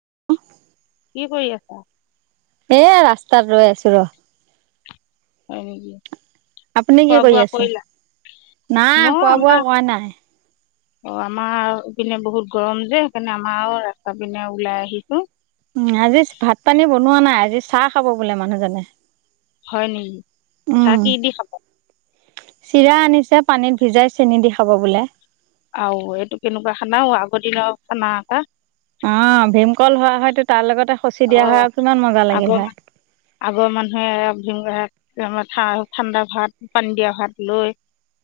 [inaudible] কি কৰি আছা এ ৰাস্তাত ৰৈ আছো ৰ হয় নেকি আপুনি খোৱা কি কৰি বোৱা আছে কৰিলা নাই খোৱা বোৱা কৰাৱা নাই অ আমাৰপিনে বহুত গৰম যে সেইকাৰণে আমাৰ ৰাস্তা পিনে ওলাই আহিছো উ আজি ভাত পানী বনোৱা নাই আজি চাহ খাব বোলে মানুহজনে হয় নেকি খা উম কি দি খাব চিৰা আনিছে পানীত ভিজাই চেনি দি খাব বোলে আহ এইটো কেনেকুৱা খানা আগৰ দিনৰ খানা একা অ ভীমকল হোৱা হয়তো তাৰ লগতে খচি অ দিয়া হয় আৰু কিমান মজা লাগিল আগৰ হয় মান আগৰ মানুহে ঠাণ্ডা ভাত পানী দিয়া ভাত লৈ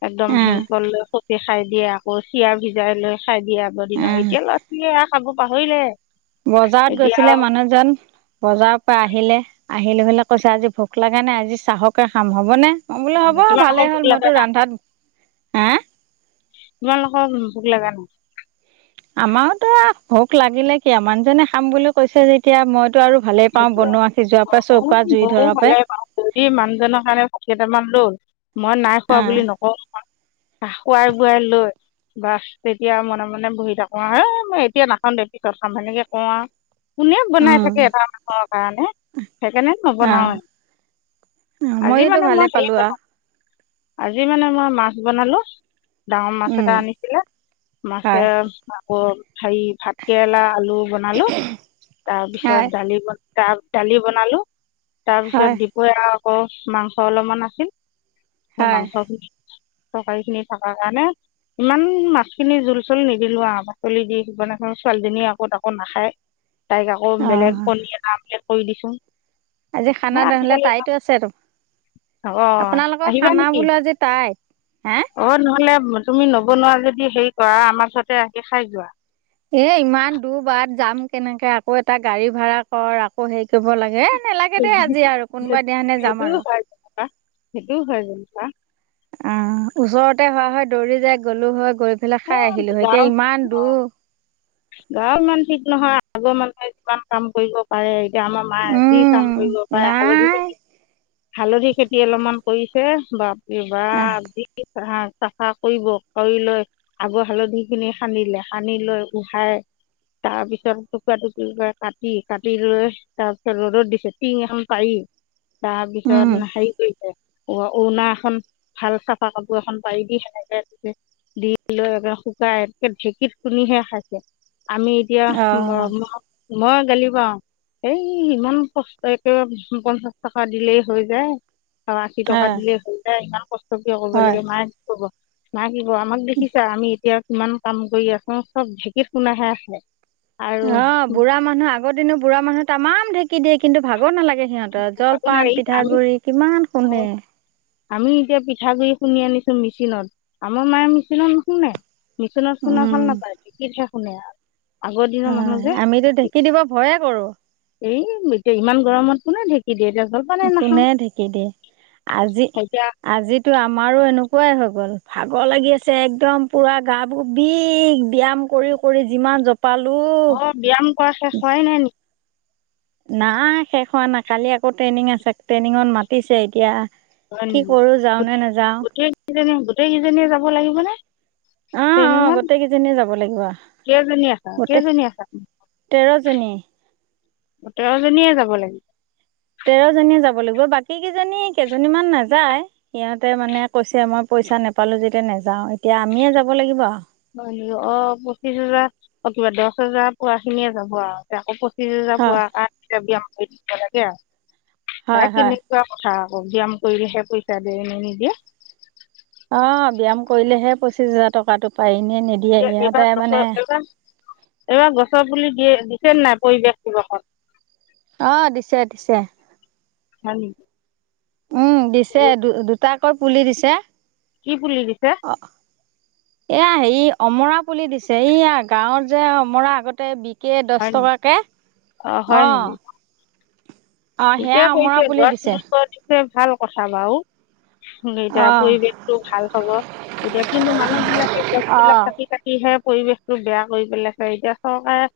একদম অ ভীমকল খাই দিয়ে আকৌ চিয়া ভিজাই লৈ চাই দিয়ে আগৰ অ দিনৰ এতিয়া ল'ৰা ছোৱালী আহ খাবো পাহৰিলে বজাৰত এতিয়া গৈছিলে মানুহ মানুহজন বজাৰৰ পৰা আহিলে আহিলে হলে কৈছ আজি ভোক লাগা নাই আজি চাহকে খাম হ'বনে অ বোলে হ'ব আৰু তোমালোকৰ ভালেই ভোক হ'ল লগা মইতো ৰন্ধাত হা ইমানোকৰ ভোক লগা নাই আমাৰতো ভোক লাগিলে কিয় মানুহজনে খাম বুলি কৈছে যেতিয়া মই স ব জুই ধৰা পৰাই হলে মানুহজনৰ কাৰণে কেইটামান ৰ [unintelligible] মই নাই অ খোৱা বুলি নকওঁ খুৱাই বোৱাই লৈ বাছ তেতিয়া মনে মনে বহি থাকো আৰু হ মই এতিয়া নাখাওঁ দে পিছত খাম সেনেকে কওঁ আৰু তু নেম বনাই উম শকে এটাম কাৰণে সেইকাৰণে অ নবনাৱে। আজি ময়োতো মানে ভালে মই পালো হে আৰু আজি মানে মই মাছ বনালো ডাঙৰ মাছ উম এটা আনিছিলে, মাছে হয় আকৌ হেৰি ভাতকেৰেলা, আলু আল বনালো। তাৰ পিছত হয় দালি তা দালি বনালো তাৰপিছত হয় দিপয়া অ মাংস অলপমান আছিল। হয় মাংস [unintelligible] তৰকাৰী খিনি থকাৰ কাৰণে, ইমান মাছখিনি জোল-চোল নিদিলো আৰু পাচলি দি ছোৱালীজনীয়ে আকৌ তাকো নাখায় তাইক আকৌ অ বেলেগ কনি কৰি দিছো আজি খানা নহলে তাইতো আছে তো, অঁ আপোনালোকৰ আহিবা খানা নেকি বোলো আজি তাইত। হা? অঁ নহ'লে তুমি নবনোৱা যদি হেৰি কৰা, আমাৰ তাতে আহি খাই যোৱা। এ ইমান দূৰ বাট যাম কেনেকে আকৌ এটা গাড়ী ভড়া কৰ, আকৌ হেৰি কৰিব লাগে নালাগে দেই আজি আৰু কোনোবা দিয়ানে যাম আৰু সেইটো হয় যেনিবা অ ওচৰতে হোৱা হয় দৌৰি যায় গ'লো হয় গৈ পেলাই খাই এই আহিলো হৈ, এতিয়া গাঁৱৰ ইমান অঁ দূৰ গাঁৱৰ ইমান ঠিক নহয় আগৰ মানুহে কিমান কাম কৰিব পাৰে এতিয়া আমাৰ মায়ে যি কাম উম কৰিব পাৰে, হালধি নাই খেতি হালধি খেতি অলপমান কৰিছে বা বাপ ৰে আহ বাপ যি চাফা কৰিব কৰি লৈ আগৰ হালধি খিনি সানিলে, সানি লৈ উহাই তাৰপিছত টুকুৰা টুকুৰ কৰি কাটি, কাটি লৈ তাৰপিছত ৰ'দত দিছে। টিং এখন পাৰি তাৰ উম পিছত হেৰি কৰিছে উৰ্ণা এখন ভাল চাফা কাপোৰ এখন পাৰি দি সেনেকে দি লৈ শুকাই একে ঢেঁকীত খন্দিহে খাইছে। আমি এতিয়া অ' মই গালি পৰো, এই ইমান কষ্ট একেবাৰে পঞ্চাচ টকা দিলেই হৈ যায় আশী টকা হয় দিলে হৈ যায় কষ্ট কিয় কৰিব হয় লাগে। মায়ে কব [unintelligible] আমাক দেখি আমি এতিয়া কিমান কাম কৰি আছো, চব ঢেঁকীত শুনাহে অ বুঢ়া মানুহ আগৰ দিনো বুঢ়া মানুহ তাম। ঢেকি দিয় কিন্তু ভাগ নালাগে। সিহঁতৰ জলপান আমি পিঠাগুৰি কিমান খুন্দে। আমি এতিয়া পিঠাগ গুড়ি খুন্দি আনিছো মেচিনত আমাৰ মায়ে মেচিনত নশুনে। নিছুনা শুনা উম ভাল নাপাই ধেকিতিহে। শুনে। হয় আমিতো ঢেঁকী দিব ভয়ে কৰো। এই এতিয়া ইমান গৰমত। কোনেঢেঁক দিয়ে। জলপানেই নাখাওঁ কোনে ঢিকি দিয়ে আজি এতিয়া আজিতো আমাৰো এনেকা। খোৱাই হৈ গ'ল ভাগৰ লাগি আছে একদম পুৰা গাবোৰ বিষ ব্যায়াম কৰি কৰি যিমান জপ। অ ব্যয়াম কৰা শেষ হয় নাই নেকি। নাই শেষ হোৱা নাই কালি আকৌ ট্ৰেইনিং আছে ট্ৰেইনিঙত মাতিছে এতিয়া। হয় কি নেকি কৰোঁ যাওঁ নে নাযাওঁ গোটেই কেইজনী গোটেই কেইজনীয়ে যাব লাগিব নে। অ অ গোটেই কেইজনী যাব লাগিব কেইজনী আছা গোটেই কেইজনী তেৰ জনী। গোটেই কেইজনীয়ে যাব লাগিব। তেৰ জনীয়ে যাব লাগিব বাকী কেইজনী কেইজনী মমান নাযায় সিহঁতে মানে কৈছে মই পইচা নেপালো যেতিয়া নাযাও এতিয়া আমিয়ে যাব লাগিব আও। অ পঁচিশ হোজাৰ অ কিবা দহ হেজাৰ পোৱা খিনিয়ে যাব আৰু আকৌ। ফ যাব হয় আৰু যাবি আও। সেই দিব লাগে আও। হয় হে হয় কেনেকুৱা কথা আও। ব্যায়াম কৰিলেহে পইচা দে এনে নিদিয়ে। অ ব্যায়াম কৰিলেহে পঁচিশ হাজাৰ টকাতটো। পাৰি ন নিদিয়ে এতিয়া এইবাৰ ইহঁতে গছৰ মানে। এইবাৰ এইবাৰ গছৰ পুলি দিয়ে দিছে ন নাই পৰিৱেশ দিৱসত। অ দিছে দিছে। হয়। উম দিছে দু দুটাক। আকৌ পুলি দিছে। কি পুলি দিছে। অ এয়া হে অমৰা পুলি দিছে এইয়া গাঁৱত যে অমৰা আগতে বিষ। কেই হয় দহ নি টকাকৈ অঁ হয় অঁহ। নেকি ঠিকে পছে গছ ন দিছে কৰিছে। ভাল কথা বাও। এতিয়া অ পৰিৱেশতটো ভাল হব এতিয়া কিন্তু মানুহ বিলাকে অ গছবিলাক কাটি কাটিহে। পৰিৱেশতটো বেয়া কৰি পেলাইছে এতিয়া চৰকাৰে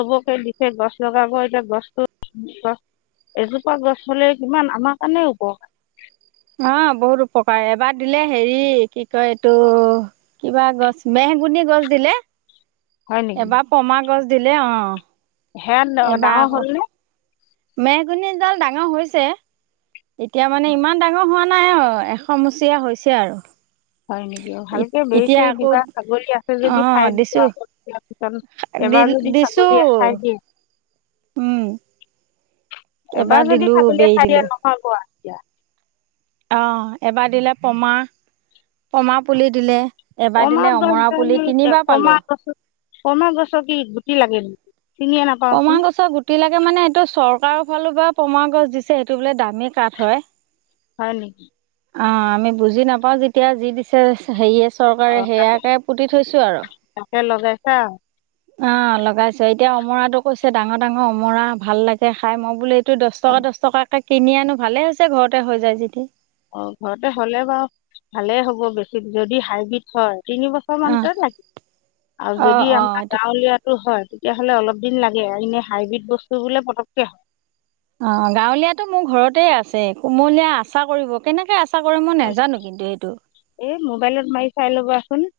চবকে দিছে গছ লগাব এতিয়া গছ, এজোপা গছ হলে কিমান আমাৰ কাৰণে উপকাৰ অ বহুত উপকাৰ এবাৰ দিলে হেৰি কি কয় এইটো কিবা গছ মেহগুন গছ দিলে। হয় এবাৰ পমা গছ, দিলে অ, হে ডাঙৰ হ'ল নে মেগুনীডাল ডাঙৰ হৈছে এতিয়া মানে ইমান ডাঙৰ হোৱা নাই অ এশ মচা হৈছে আৰু- হয় নেকি ভালকে বে এতিয়া চেৰি আকৌ দিবা ছাগলী আছে অ যদি খাই দিব দিছো আকৌৰ পিছত দি এবাৰ যদি দিছো ছাগলী খাই দিয়ে উম এবাৰ যদি দিলো ছাগলী বেৰি খাইয় দিলো দিয়ে নহয় কোৱা। এতিয়া অ এবাৰ দিলে পমা, পমাপুলি, দিলে। এবাৰ কমা দিলে অমৰা গছডাল পুলি তিনিবাৰ পালো কেকমা গছ কমা গছৰ কি গুটি লাগে নেকি? চিনিয়ে পমা নাপাওঁচোন গছৰ গুটি লাগে মানে এইটো চৰ- ককাৰৰ ফালৰ পৰা পমা গছ দিছে সেইটো বোলে দামী কাঠ হয়। হয় নেকি। অ আমি বুজি নাপাও যেতিয়া যি দিছে হেৰি আছে। চৰকাৰে সেয়াকে পুতি থৈছো আৰু সে লগাইছে আৰু অ লগাইছে এতিয়া অমৰাটো কৈছে ডাঙৰ ডাঙৰ অমৰা ভাল লাগে খাই মই বোলে ত দহ টকা দহ টকাকে কিনি আনো ভালে হৈছে ঘৰতে হৈ যায় যেদি। অ ঘৰতে হ'লে বাৰু ভালেই হ'ব বেছি যদি হাইব্ৰীড হয় তিনি বছৰ অ' মানতে লাগে আৰু অ' যদি অ' আমাৰ এইটো গাঁৱলীয়াটো হয়। তেতিয়াহ'লে অলপ দিন লাগে এনে হাইব্ৰীড বস্তু বোলে পটককে হ অ গাঁৱলীয়াাতটো মোৰ ঘৰতে আছে কুমলীয়া আচা কৰিব কেনেকে আছে। এ মোবাইলত মাৰি চাই ল'বাচোন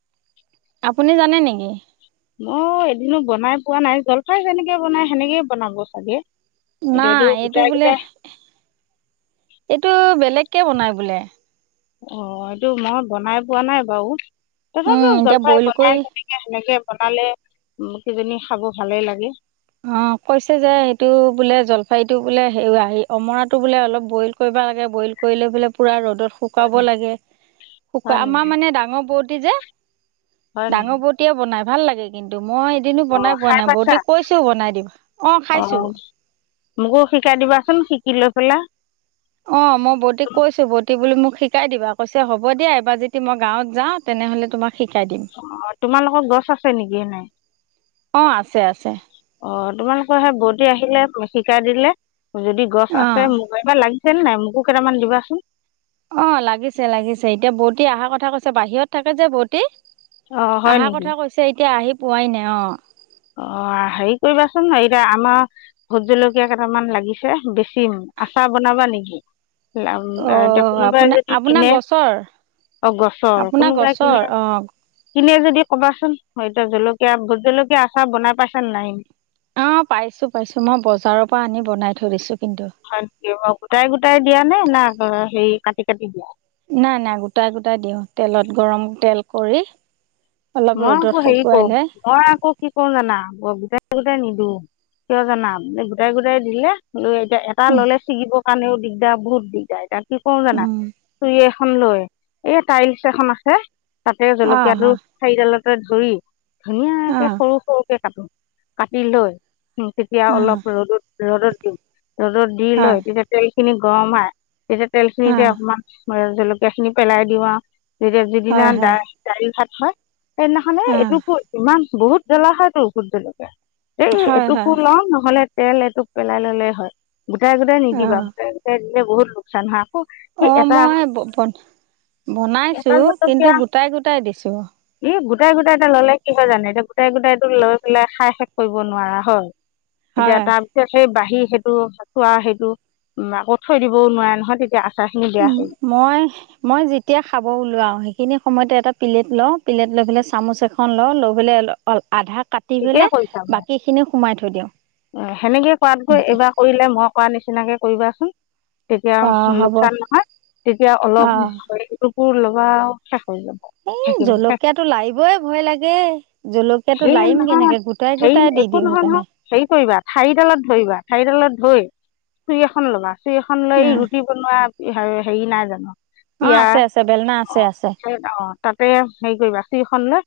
আপুনি জানে নেকি মই এদিনো বনাই পোৱা নাই জলফাই যেনেকে বনাই সেনেকেই বনাব চাগে। এতিয়া নাই এইটো গোটাই বোলে গোটাই এইটো বেলেগ কে বনাই বোলে অ এইটো মই বনাই পোৱা নাই বাৰু উম তথাপিও এতিয়া জলফাই বইল কৰি বনাই তেনেকে সেনেকে বনালে ওম কিইজনী খাব ভালেই লাগে। অ কৈছে যে সটো বোলে জলফাইটো বোলে সেই, অমৰাটো বোলে অলপ বইল কৰিব লাগে বইল কৰিলে বোলে পূৰা ৰ'দ ৰ'দত হয় শুকাব নেকি লাগে, হয় আমাৰ নেকি মানে ডাঙৰ বৌ দি যে হয় নেকি ডাঙৰ বৌটিয়ে বনাই ভাল লাগে কিন্তু মই এদিনো অঁ বনাই পোৱা খাই নাই পাইছা বৌতিক কৈ অঁ, মোকো শিকাই দিবাচোন শিকি লৈ [unintelligible] অঁ, মই বৌতিক কৈছো, বৌটি বুলে মোক শিকাই দিবা কৈছে হ'ব দিয়া, এবাৰ যদি মই গাঁৱত যাওঁ তেনেহ'লে তোমাক শিকাই দিম অঁ, তোমালোকৰ গছ আছে নেকি এনে। অঁ আছে আছে। অঁ তোমালোকৰ সেই বৌটি আহিলে শিকাই দিলে যদি গছ অ আছে মোক এবাৰ লাগ [unintelligible] নাই, মোকো কেইটামান দিবাচোন। অঁ, লাগিছে- লাগিছে এতিয়া বৌতি অহাৰ কথা কৈছে, বাহিৰত থাকে যে বৌতি। অঁ হয় অহা নেকি কথা কৈছে এতিয়া, আহি পোৱাই নাই অঁ। অঁ, হেৰি কৰিবাচোন, এতিয়া আমাৰ ভোট জলকীয়া কেইটামান লাগিছে বেছিম, আচাৰ বনাবা নেকি। অ এতিয়া কোনোবাই আপোনাৰ যদি আপোনাৰ কিনে, গছৰ অ', গছৰ, আপোনাৰ কোনোবাই কিনে গছৰ অ কিনে যদি কবাচোন, [unintelligible] জলকীয়া ভোট জলকীয়া আছে চাওঁ বনাই পাইছা নাই। অঁ পাইছো পাইছো, মই বজাৰৰ পৰা আনি বনাই থৈ দিছো। কিন্তু হয় নেকি অঁ, গোটাই গোটাই দিয়া নে না হেৰি কাটি- কাটি দিয়া। নাই- নাই গোটাই গোটাই দিওঁ, তেলত গৰম তেল কৰি। অলপ মই ৰ'দত আকৌ হেৰি শুকুৱাই কৰো, লৈ মই আকৌ কি কৰো জানা গোটেই গোটাই নিদু, কিয় জানা, গোটাই- গোটাই দিলে লৈ এটা ল'লে ছিগিব [unintelligible] দিগদাৰ, বহুত দিগদাৰ এতিয়া কি কৰোঁ জানা, খুৰীয়ে খন লৈ, এই টাইলছ এখন আছে তাতে অঁ হয় জলকীয়াটো [unintelligible] ধৰি ধুনীয়াকে অঁ সৰু- সৰুকে কাটো। কাটি লৈ। তেতিয়া অঁ অলপ ৰ'দত ৰ'দত। [unintelligible] ৰ'দত দি হয় লয় তেতিয়া তেল খিনি গৰম হয়। এতিয়া তেলখিনিতে অঁ অকমান [unintelligible] জলকীয়া খিনি পেলাই দিওঁ হয় যিদিনা হয় দালি দালি ভাত হ সেইদিনাখনে অঁ এইটোকো ইমান বহুত জ্বলা হয় টো ভূতজলকীয়া। এই হয় এইটোকো হয় লও নহ'লে তেল এটোক পেলাই ল'লেই হয়। গোটেই গোটাই নিদিবা গোটেই গোটাই দিলে বহুত লোকচান হা। অ মই বনাইছো একাল কিন্তু গোটাই গোটাই দিছো। এ গোটাই গোটাই এটা ল'লে কি হয় জানে এতিয়া গোটাই গোটাইটো লৈ পেলাই খাই শেষ কৰিব নোৱাৰা হয়। এতিয়া হয় তাৰপিছত সেই বাহ আহি সেইটো চোৱা সেইটো উম আকৌ থৈ দিবও নোৱাৰে নহয় তেতিয়া। আচাৰখিনি বেয়া হৈ মই মই যেতিয়া খাব ওলোৱাও সেইখিনি সময়তে এটা প্লেট লওঁ প্লেট লৈ পেলাই চামুচ এখন লওঁ লৈ পেলাই অ আধা কাটি ঠিকেই পেলে বাকী খিনি সোমাই থৈ দিওঁ। উ সেনেকে কৰাতকৈ এইবাৰ কৰিলে মই কৰা নিচিনাকে কৰি কৰিবাচোন। তেতিয়া অঁ হ'ব লোকচান নহয়। তেতিয়া অলপ অঁ ক লবা আও এই জলকীয়াটো লাৰিবই ভয় লাগে জলকীয়াটো হেৰি লাৰিম নহয় কেনেকে গোটাই গোটাই দি দিওঁ সেইকাৰণে। ৰিবা ঠাৰিডালত ধৰিবা ঠাৰিডালত ধই চুই এখন লবা। চুই এখন লৈ উম, ৰুটি বনোৱা হেৰি নাই জানো? অ পিয়া আছে আছে বেলনা আছে অঁ আছে। সেই অঁ তাতে হেৰি কৰিবা চুৰি খন লৈ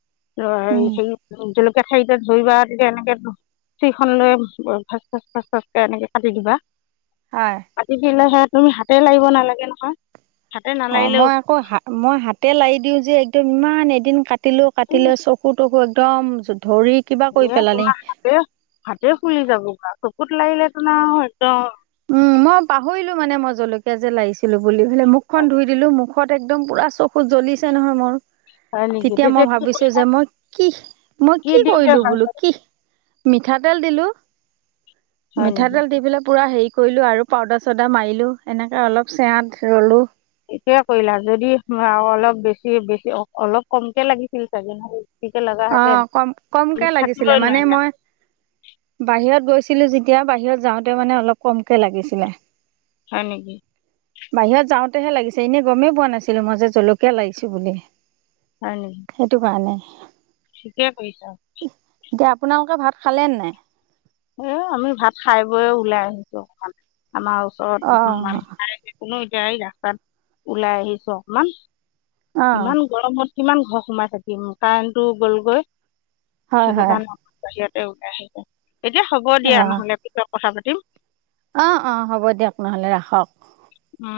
অ উম সেই জলকীয়া কেঠাই কেইটা ধুইবা তেয়া এনেকে ি খখন লৈ ভচ ফচ ভাচ ফাচকে এনেকে কাটি দিবা হয় আতিদিলে হে তুমি হাতে লাগিব নালাগে নহয় হাতে অ নালাৰিলেও মই আকৌ হা মই হাতে লাৰি দিওঁ যে একদম ইমান এদিন কাটি কাটিলো কাটিলে চকু তকু একদম ধৰি কিবা কৰি এ পেলালি তোমাৰ হাতে হাতে ফুলি যাবগ [unintelligible] চকুত লাগিল তোন আঅ একদম উম মই পাহৰিলো মানে মই জলকীয়া যে লাগিছিলো বুলি ফেলে মুখখন ধুই দিলো মুখত একদম পুৰা চকুত জ্বলিছে নহয় মোৰ হয় নেকি তেতিয়া মই কি ভাবিছো যে মই কি মই কি দিওঁতে কৰিলো ভাল বোলো কি মিঠাতেল দিলো হয় নেকি মিঠাটেল দি পেলায় পূৰা হে কৰিলোঁ আৰু পাউদাৰ চাউদাৰ মাৰিলোঁ এনেকৈ অলপ চেৰাত ৰলোঁ সটোয়ে কৰিলা যদি অলপ বেছি বেছি অলপ কমকে লাগিছিল চাগে বেছিকৈ লগা অ হেঁতেন কম কমকে আমি লাগিছিলে থাকিবই মানে নোৱাৰিলা মই বাহিৰত গৈছিলো ছিলো যেতিয়া বাহিৰত যাওঁতে মানে অলপ কমকে লাগিছিলে হয় নেকি ততেহে লাগিছে এনে গমেই পোৱা নাছিলো মই যে জলকীয়া লাগিছো বুলি [unintelligible] সেইটো কাৰণে [inaudible] িকে পইছা [unintelligible] এতিয়া আপোনালোকে ভাত খালেে নাই এ আমি ভাত খাই বৈয় ওলাই আহিছোে আমাৰ ওচৰত অঁ মানুহ কোনো এতিয়া এই ৰাস্তাত ওলাই আহিছো অকমান অঁ ইমান গৰমত কিমান ঘৰ সোমাই থাকিম কাৰেণটো গ'লগৈ হয় সেইটো হয় কাৰণে আ বাহিৰত এল আহ এতিয়া হ'ব দিয়া নহলে পিছ কথা পাতিম অ অ হ'ব দিয়ক নহলে ৰাখক অ